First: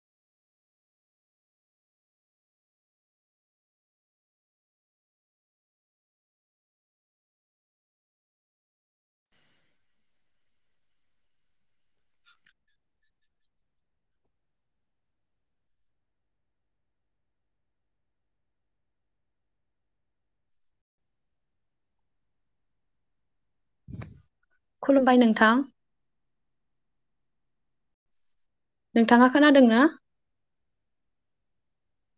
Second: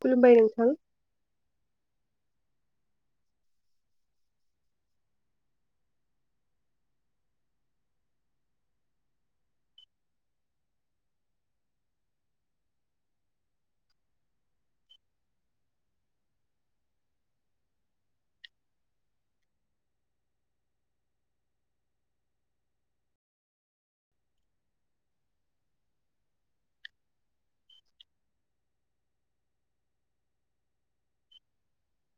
खुलुमबाय नोंथां। खुलुमबाय नोंथां। नोंथाङा खोनादोंना?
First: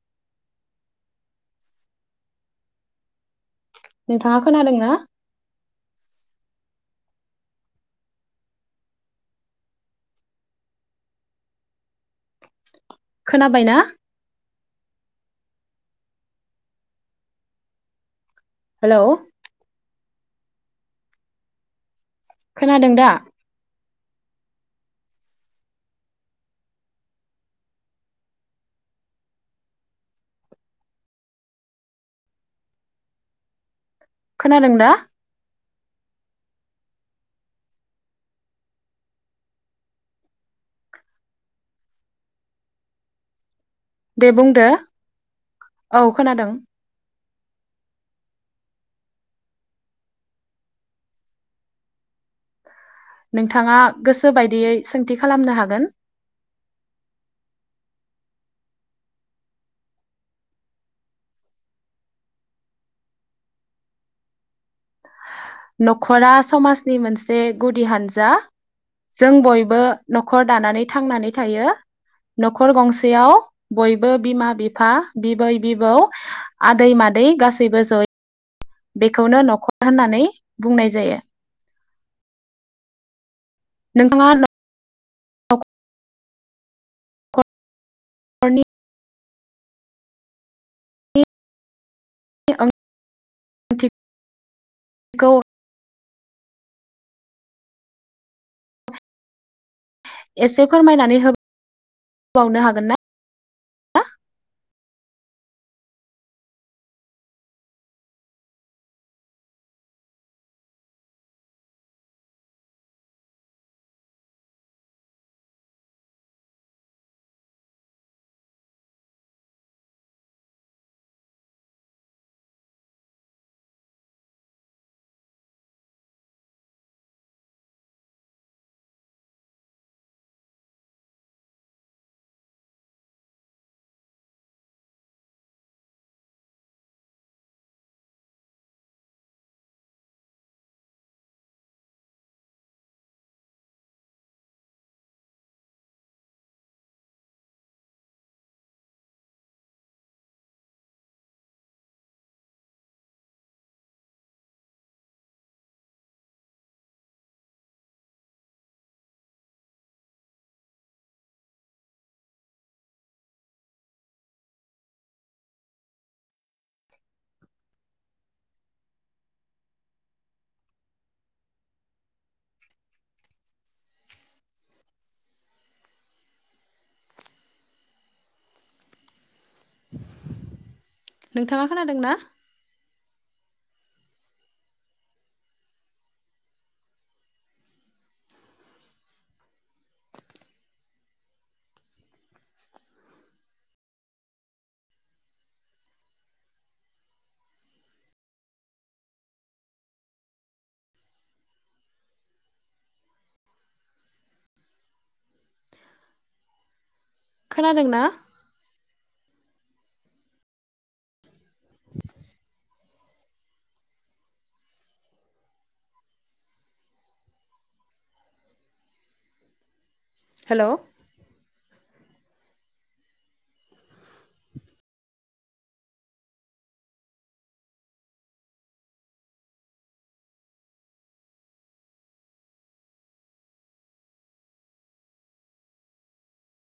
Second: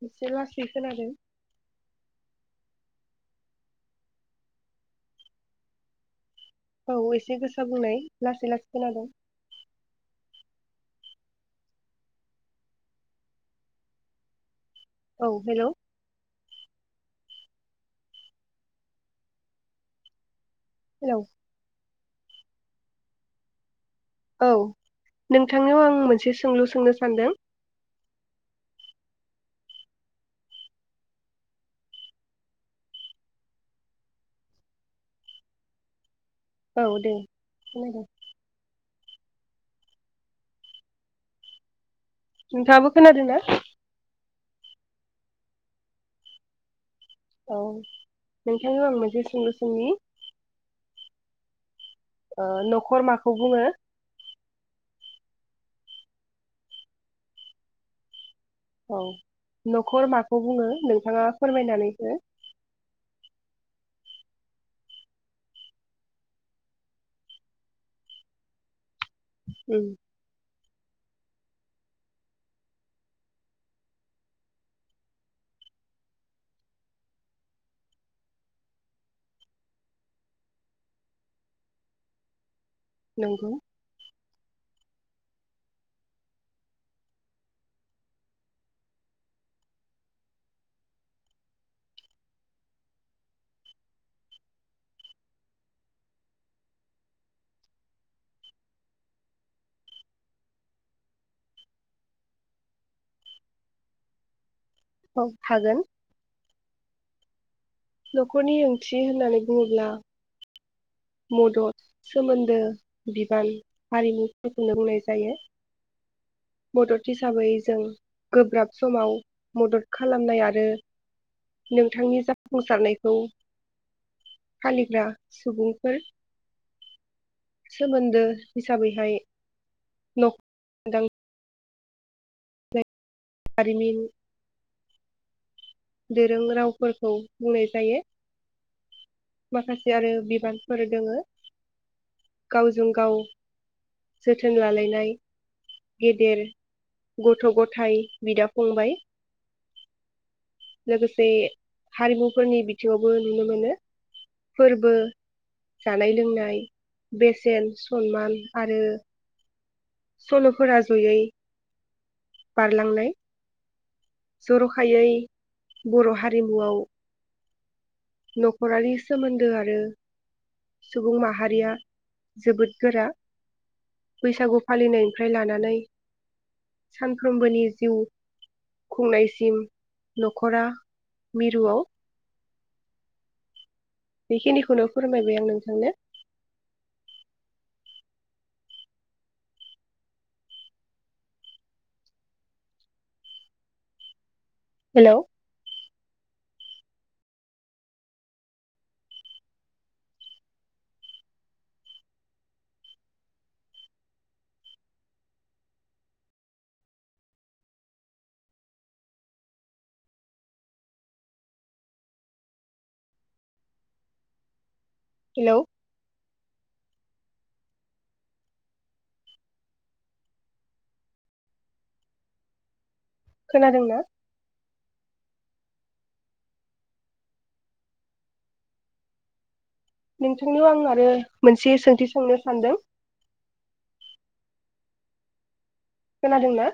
एसे लासै खोनादों। नोंथाङा खोनादों ना। औ एसे गोसा बुंनाय लासै लासै खोनादोंं। खोनाबायना? औ हेलौ हेलौ हेलौ खोनादों दा? औ नोंथांनियाव आं मोनसे सोंलु सोंनो सानदों। खोनादों दा? औ दे खोनादों। नोंथाङाबो खोनादों ना? दे बुंदो औ खोनादों। औ नोंथांनियाव आं मोनसे सुंलु सोंनि। ओ न नोंथाङा गोसो बायदियै सोंथि खालामनो हागोन। औ न'खर माखौ बुङो? नोंथाङा फोरमायनानै हो न'खरा समाजनि मोनसे गुदि हानजा जों बयबो उम न'खर दानानै थांनानै थायो न'खर गंसेयाव बयबो बिमा बिफा बिबै बिबौ आदै मादै गासैबो जयै बेखौनो न'खर होननानै बुंनाय जायो। नंगौ। नोंथाङा [unintelligible] न'नि। [unintelligible] खौ [unintelligible] एसे फोरमायनानै होबावनो हागोन ना? औ हागोन। न'खरनि ओंथि होननानै बुङोब्ला। मदद सोमोनदो बिबान हारिमुफोरखौनो बुंनाय जायो मदद हिसाबै जों गोब्राब समाव मदद खालामनाय आरो नोंथांनि जाफुंसारनायखौ फालिग्रा सुबुं सोमोनदो हिसाबैहाय जारिमिन दोरों रावफोरखौ बुंनाय जायो माखासे आरो बिबानफोर दोङो गावजों गाव जोथोन लालायनाय गेदेर गथ' गथाय बिदा फंबाय लोगोसे हारिमुफोरनि बिथिङावबो नुनो मोनो फोरबो जानाय लोंनाय बेसेन सनमान आरो सल'फोरा ज'यै बारलांनाय जर'खायै बर' हारिमुआव नख'रारि सोमोनदो आरो सुबुं माहारिया जोबोद गोरा बैसागु फालिनायनिफ्राय लानानै सानफ्रोमबोनि जिउ खुंनाय सिम न'खरा नोंथाङा मिरुआव खोनादोंना बेखिनिखौनो फोरमायबाय आं नोंथांनो। हेल' खोनादों ना? हेल'। हेल'। खोनादोंना? नोंथांनाव आं आरो मोनसे सोंथि सोंनो सानदों। खोनादोंना?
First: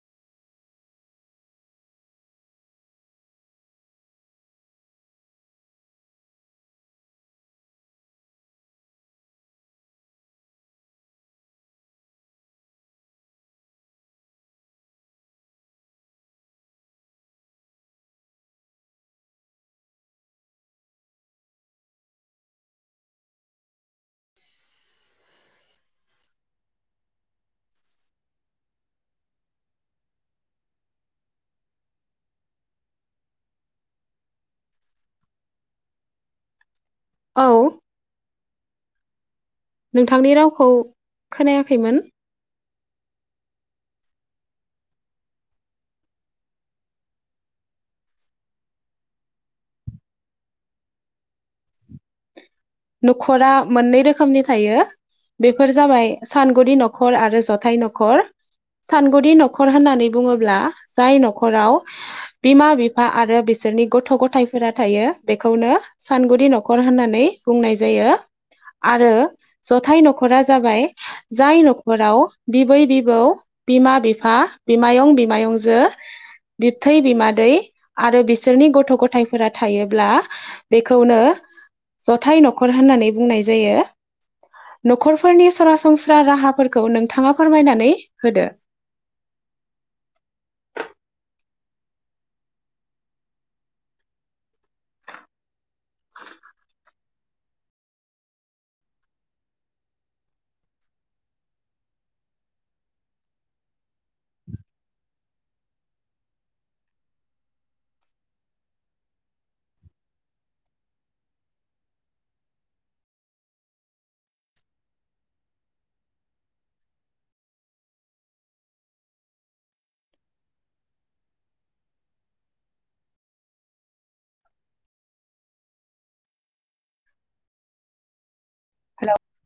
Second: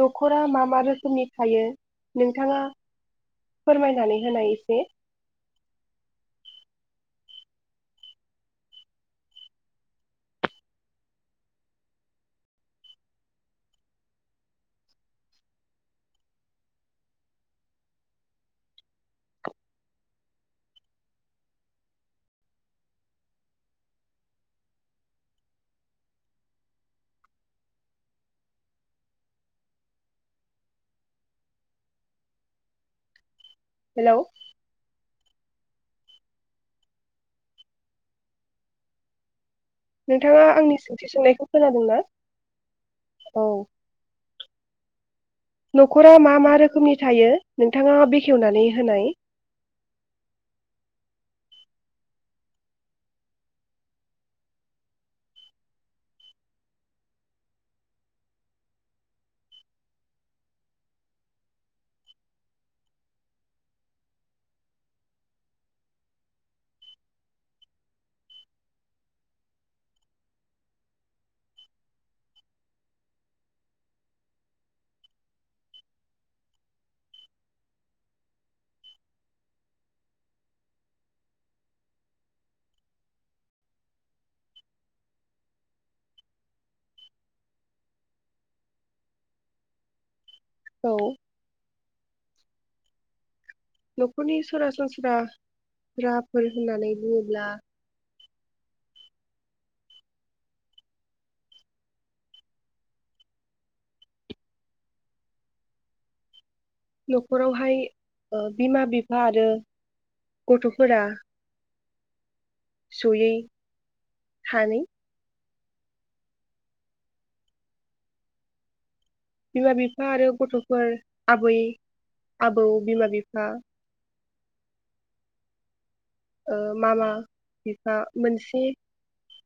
न'खरा मा मा रोखोमनि थायो नोंथाङा फोरमायनानै होनाय एसे हेल'। औ। नोंथांनि नोंथाङा रावखौ आंनि सोंथि सोंनायखौ खोनादोंना खोनायाखैमोन। औ न'खरा मा मा रोखोमनि थायो नोंथाङा बेखेवनानै होनाय। न'खरा मोननै रोखोमनि थायो बेफोर जाबायङ सानगुदि न'खर आरो जथाय न'खर सानगुदि न'खर होननानै बुङोब्ला जाय न'खराव बिमा बिफा आरो बिसोरनि गथ' गथायफोरा थायो बेखौनो सानगुदि न'खर होननानै बुंनाय जायो आरो जथाय न'खरा जाबाय जाय न'खराव बिबै बिबौ बिमा बिफा बिमायं बिमायंजो बिबथै बिमादै आरो बिसोरनि गथ' गथायफोरा थायोब्ला बेखौनो जथाय न'खर होननानै बुंनाय जायो न'खरफोरनि सरासनस्रा राहाफोरखौ नोंथाङा फोरमायनानै होदो। औ। न'खरनि सरासनस्रा राहाफोर होननानै बुङोब्ला न'खरावहाय ओ बिमा बिफा आरो गथ'फोरा जुलि खानि बिमा बिफा आरो गथ'फोर आबै आबौ बिमा बिफा ओ मामा बिफा मोनसे [unintelligible]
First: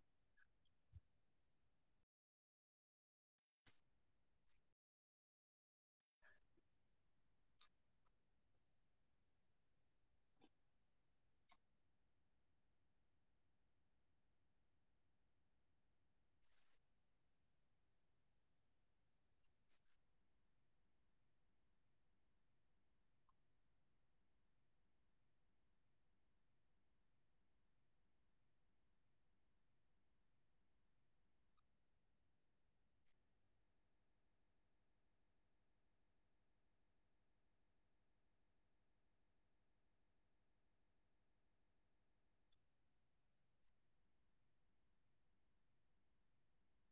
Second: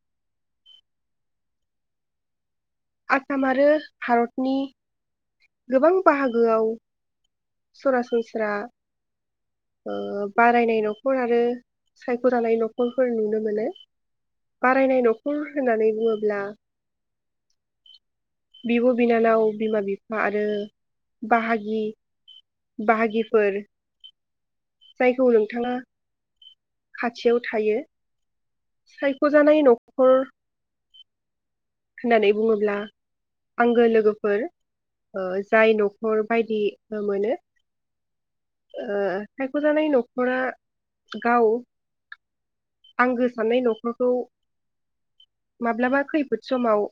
आसाम आरो भारतनि गोबां बाहागोआव सरासनस्रा ओ बारायनाय न'खर आरो सायख'जानाय न'खरफोर नुनो मोनो बारायनाय न'खर होननानै बुङोब्ला बिब' बिनानाव बिमा बिफा आरो बाहागि बाहागिफोर जायखौ नोंथाङा खाथियाव थायो। सायख'जानाय न'खर होननानै बुङोब्ला आंगो लोगोफोर ओ जाय न'खर बायदि मोनो सायख'जानाय न'खरा गाव आंगो साननाय न'खरखौ माब्लाबा खैफ फोद समाव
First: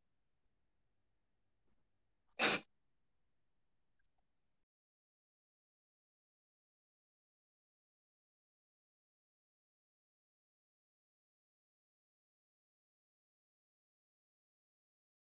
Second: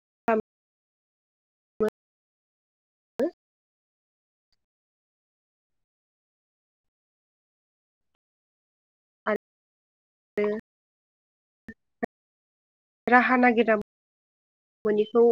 [unintelligible] आरो राहा नागिरा मोनिखौ